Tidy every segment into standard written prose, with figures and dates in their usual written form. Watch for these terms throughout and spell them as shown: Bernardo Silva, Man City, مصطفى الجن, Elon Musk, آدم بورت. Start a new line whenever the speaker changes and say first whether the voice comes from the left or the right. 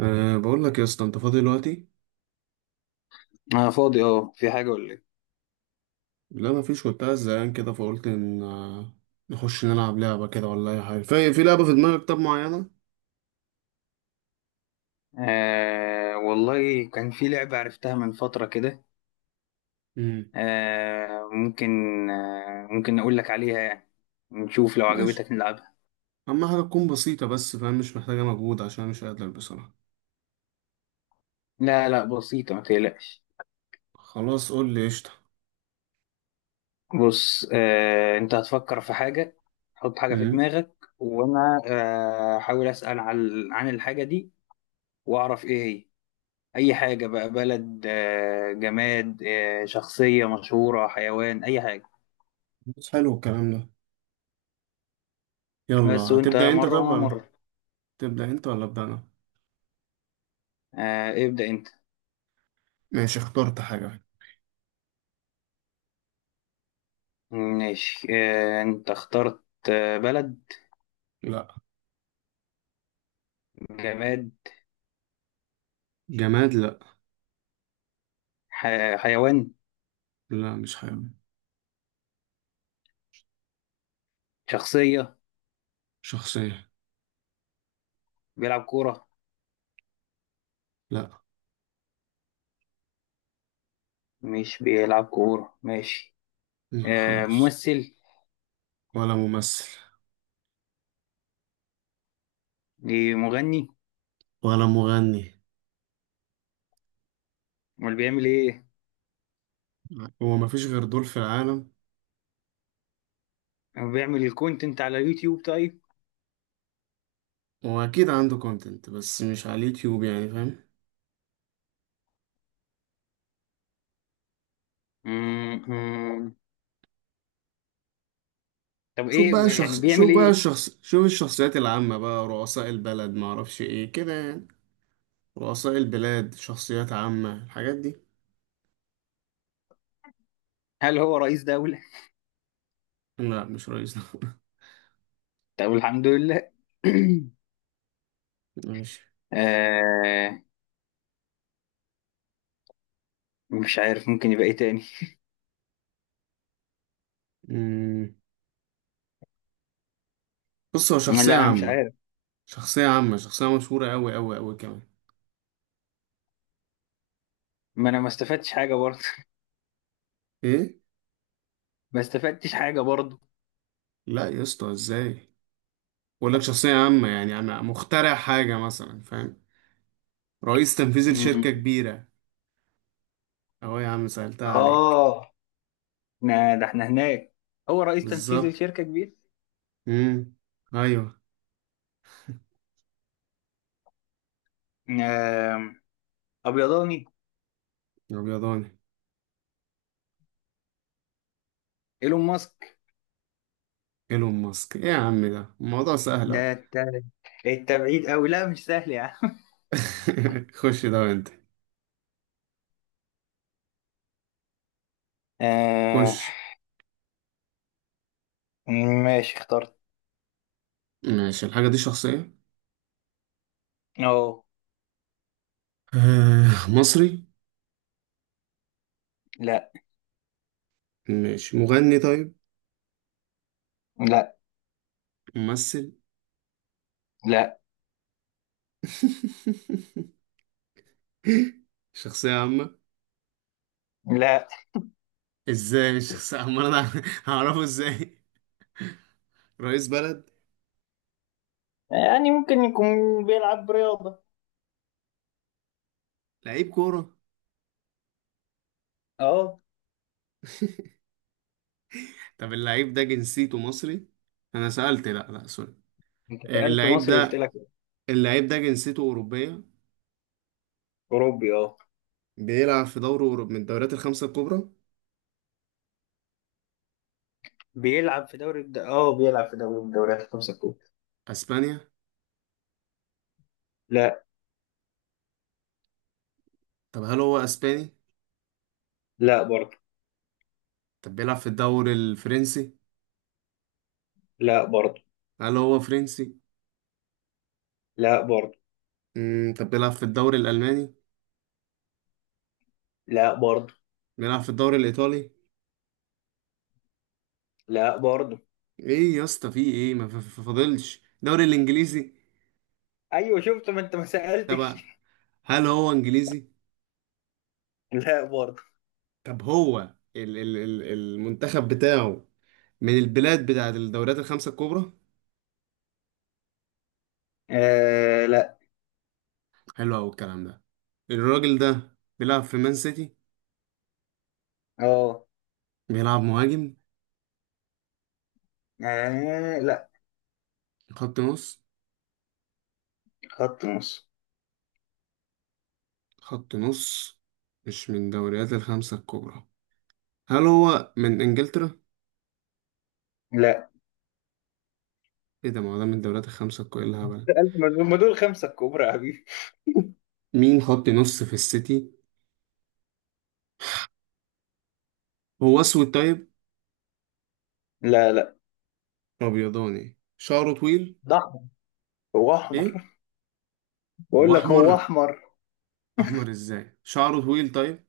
right: أه، بقول لك يا اسطى، انت فاضي دلوقتي؟
left: أنا فاضي، في حاجة ولا إيه؟
right: لا، ما فيش، كنت قاعد زهقان كده فقلت ان نخش نلعب لعبه كده ولا اي حاجه، في لعبه في دماغك طب معينه؟
left: آه والله، كان في لعبة عرفتها من فترة كده.
right: امم
left: آه ممكن. آه ممكن أقول لك عليها، يعني نشوف لو
right: ماشي.
left: عجبتك نلعبها.
right: اهم حاجه تكون بسيطه بس، فاهم؟ مش محتاجه مجهود عشان أنا مش قادر بصراحه.
left: لا، لا، بسيطة، ما تقلقش.
right: خلاص قول لي، قشطه.
left: بص، أنت هتفكر في حاجة، حط حاجة في
right: امم
left: دماغك وأنا هحاول أسأل عن الحاجة دي وأعرف إيه هي. أي حاجة بقى، بلد، جماد، شخصية مشهورة، حيوان، أي حاجة.
right: بس حلو الكلام ده. يلا،
left: بس وأنت
right: هتبدا انت
left: مرة
right: طب
left: وأنا
right: ولا
left: مرة.
right: تبدا انت ولا ابدا انا؟
left: آه، ابدأ أنت.
right: ماشي، اخترت حاجه.
left: ماشي، انت اخترت. بلد؟
right: لا.
left: جماد؟
right: جماد؟ لا.
left: حيوان؟
right: لا، مش حاجه.
left: شخصية؟
right: شخصيه.
left: بيلعب كورة؟
right: لا.
left: مش بيلعب كورة، ماشي.
right: لا خالص.
left: ممثل؟
right: ولا ممثل.
left: إيه، مغني؟
right: ولا مغني.
left: امال بيعمل ايه؟
right: هو مفيش غير دول في العالم؟
left: بيعمل الكونتنت على يوتيوب؟ طيب.
right: واكيد عنده كونتنت بس مش على اليوتيوب، يعني فاهم.
left: مم، مم. طب ايه يعني، بيعمل
right: شوف بقى
left: ايه؟
right: الشخص، شوف الشخصيات العامة بقى، رؤساء البلد، معرفش ايه كده يعني، رؤساء البلاد، شخصيات عامة، الحاجات دي.
left: هل هو رئيس دولة؟
right: لا مش رئيس
left: طب الحمد لله.
right: ماشي.
left: آه، مش عارف ممكن يبقى ايه تاني.
right: أمم، بص هو شخصية
left: لا، انا مش
right: عامة،
left: عارف.
right: شخصية عامة، شخصية مشهورة أوي أوي أوي كمان.
left: ما انا ما استفدتش حاجة برضه.
right: ايه؟
left: ما استفدتش حاجة
right: لا يا اسطى، ازاي؟ بقول لك شخصية عامة يعني مخترع حاجة مثلا، فاهم؟ رئيس تنفيذي لشركة
left: برضه.
right: كبيرة. اهو يا عم، سألتها عليك.
left: آه، ده احنا هناك. هو رئيس تنفيذي
right: بالظبط.
left: لشركة كبيرة.
right: امم. ايوه.
left: آم، أبيضاني.
right: الابيضاني.
left: إيلون ماسك.
right: ايلون ماسك. ايه يا عم، ده الموضوع سهل اهو.
left: ده انت، انت بعيد أوي، لا مش سهل يا عم.
right: خش ده وانت. خش.
left: آه، ماشي اخترت.
right: ماشي الحاجة دي شخصية.
left: أه.
right: مصري؟
left: لا،
right: ماشي. مغني طيب؟
left: لا،
right: ممثل؟
left: لا،
right: شخصية عامة؟
left: لا.
right: ازاي مش شخصية عامة؟ انا هعرفه ازاي؟ رئيس بلد؟
left: يعني ممكن يكون بيلعب رياضة.
right: لعيب كورة.
left: أه.
right: طب اللعيب ده جنسيته مصري؟ انا سألت، لا لا، سوري.
left: أنت سألت
right: اللعيب
left: مصري، قلت
right: ده،
left: لك.
right: اللعيب ده جنسيته أوروبية.
left: أوروبي، أه.
right: بيلعب في دوري أوروبي من الدوريات الخمسة الكبرى.
left: بيلعب في دوري من الدوريات الخمسة الكبرى.
right: أسبانيا؟
left: لا.
right: طب هل هو أسباني؟
left: لا برضه.
right: طب بيلعب في الدوري الفرنسي؟
left: لا برضه.
right: هل هو فرنسي؟
left: لا برضه.
right: طب بيلعب في الدوري الألماني؟
left: لا برضه.
right: بيلعب في الدوري الإيطالي؟
left: لا برضه.
right: إيه يا اسطى، في إيه؟ ما فاضلش الدوري الإنجليزي؟
left: ايوه شفت، ما انت ما سالتش.
right: طب هل هو إنجليزي؟
left: لا برضه.
right: طب هو ال المنتخب بتاعه من البلاد بتاعت الدوريات الخمسة الكبرى؟
left: آه، لا.
right: حلو أوي الكلام ده. الراجل ده بيلعب في مان سيتي؟
left: اه.
right: بيلعب مهاجم؟
left: آه، لا.
right: خط نص؟
left: خط نص.
right: خط نص. مش من الدوريات الخمسة الكبرى؟ هل هو من إنجلترا؟
left: لا،
right: إيه ده، ما هو ده من الدوريات الخمسة الكبرى، إيه الهبل؟
left: ألف مجنون، ما دول خمسة الكبرى يا حبيبي.
right: مين خط نص في السيتي؟ هو أسود طيب؟
left: لا، لا.
right: أبيضاني، شعره طويل؟
left: ده أحمر. هو أحمر.
right: إيه؟ هو
left: بقول لك هو
right: أحمر؟
left: أحمر.
right: أحمر إزاي؟ شعره طويل طيب؟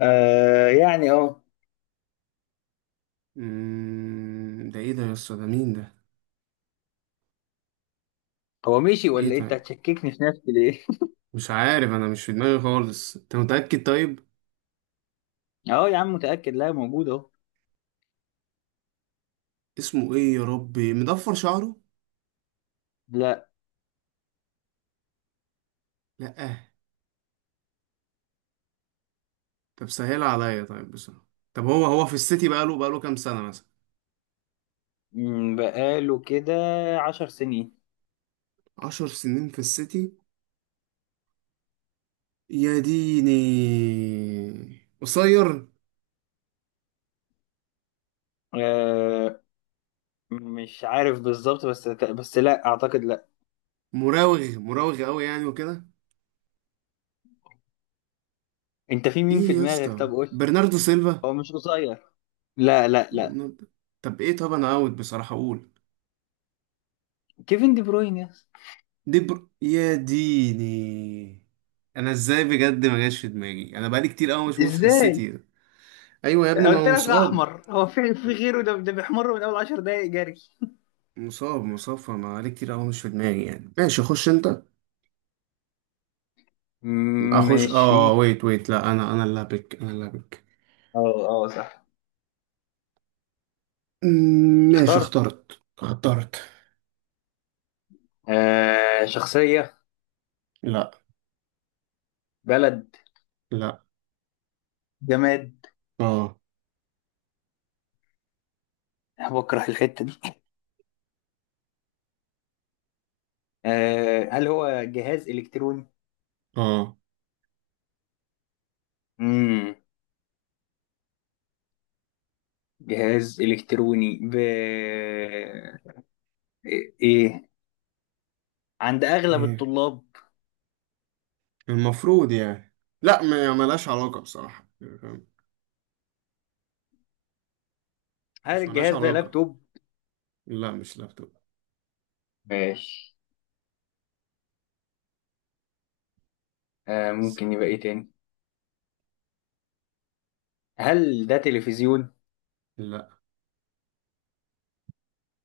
left: آه يعني، اه.
right: ده إيه ده يا اسطى، ده مين ده؟
left: هو مشي
right: إيه
left: ولا إيه؟ أنت
right: طيب؟
left: هتشككني في نفسي ليه؟
right: مش عارف، أنا مش في دماغي خالص، أنت متأكد طيب؟
left: أه يا عم، متأكد، لا موجود أهو.
right: اسمه إيه يا ربي؟ مضفر شعره؟
left: لا.
right: لأ. طب سهل عليا طيب بصراحة. طب هو، هو في السيتي بقاله كام سنة مثلا؟
left: بقاله كده عشر سنين.
right: 10 سنين في السيتي؟ يا ديني. قصير.
left: آه، مش عارف بالظبط، بس لا أعتقد، لا.
right: مراوغ مراوغ قوي يعني وكده.
left: أنت في مين
right: ايه
left: في
right: يا
left: دماغك؟
right: اسطى،
left: طب قول.
right: برناردو سيلفا؟
left: هو مش قصير. لا، لا، لا.
right: برناردو. طب ايه، طب انا اوت بصراحة اقول.
left: كيفن دي بروين يا اسطى.
right: يا ديني. انا ازاي بجد؟ ما جاش في دماغي انا، بقالي كتير قوي مش في
left: ازاي؟
right: السيتي. ايوه يا ابني، ما
left: قلت
right: هو
left: لك
right: مصاب.
left: احمر، هو في غيره، ده بيحمر من اول 10 دقايق جري.
right: مصاب مصاب، فما بقالي كتير قوي مش في دماغي يعني. ماشي، اخش انت. اخش. اه.
left: ماشي.
right: ويت ويت. لا انا اللي هبك، انا اللي هبك.
left: اه، اه، صح.
right: مم، ماشي،
left: اخترت.
right: اخترت.
left: آه، شخصية.
right: لا.
left: بلد.
right: لا.
left: جماد.
right: اه.
left: أنا بكره الحتة دي. آه، هل هو جهاز إلكتروني؟
right: اه.
left: مم. جهاز إلكتروني، إيه عند أغلب
right: ايه
left: الطلاب.
right: المفروض يعني؟ لا، ما ملهاش علاقة بصراحة.
left: هل
right: مش ملهاش
left: الجهاز ده
right: علاقة.
left: لابتوب؟
right: لا مش لابتوب.
left: ماشي. آه، ممكن يبقى إيه تاني؟ هل ده تلفزيون؟
right: لا.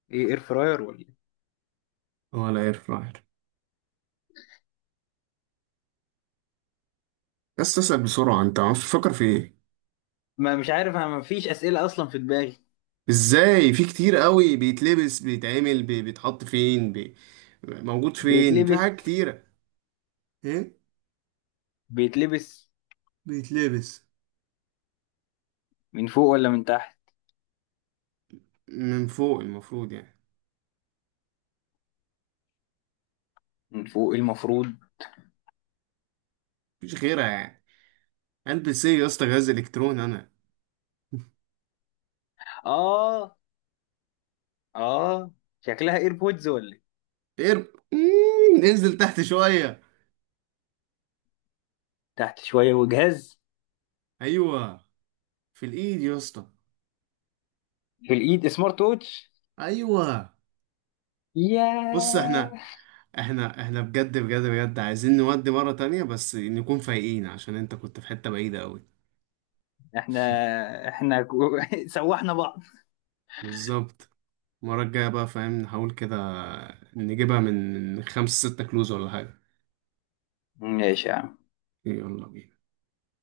left: إيه، إير فراير ولا؟
right: ولا اير فراير. بس اسأل بسرعة، انت عارف تفكر في ايه؟
left: ما مش عارف انا، ما فيش اسئله اصلا في دماغي.
right: ازاي، في كتير قوي، بيتلبس، بيتعمل، بيتحط فين، موجود فين، في حاجات
left: بيتلبس.
right: كتيرة. ايه.
left: بيتلبس.
right: بيتلبس.
left: من فوق ولا من تحت؟
right: من فوق المفروض يعني.
left: من فوق، إيه المفروض.
right: مفيش غيرها يعني. البس ايه يا اسطى، جهاز الكترون انا.
left: اه، اه. شكلها ايربودز ولا إيه؟
right: اير، انزل تحت شوية.
left: تحت شويه، وجهاز.
right: ايوه. في الايد يا اسطى.
left: في الايد، سمارت ووتش.
right: ايوه. بص
left: ياه.
right: احنا، احنا بجد بجد بجد عايزين نودي مرة تانية بس نكون فايقين عشان انت كنت في حتة بعيدة قوي.
left: احنا احنا سوحنا بعض.
right: بالظبط. المرة الجاية بقى فاهم، نحاول كده نجيبها من 5 6 كلوز ولا حاجة.
left: ماشي يا عم.
right: يلا بينا.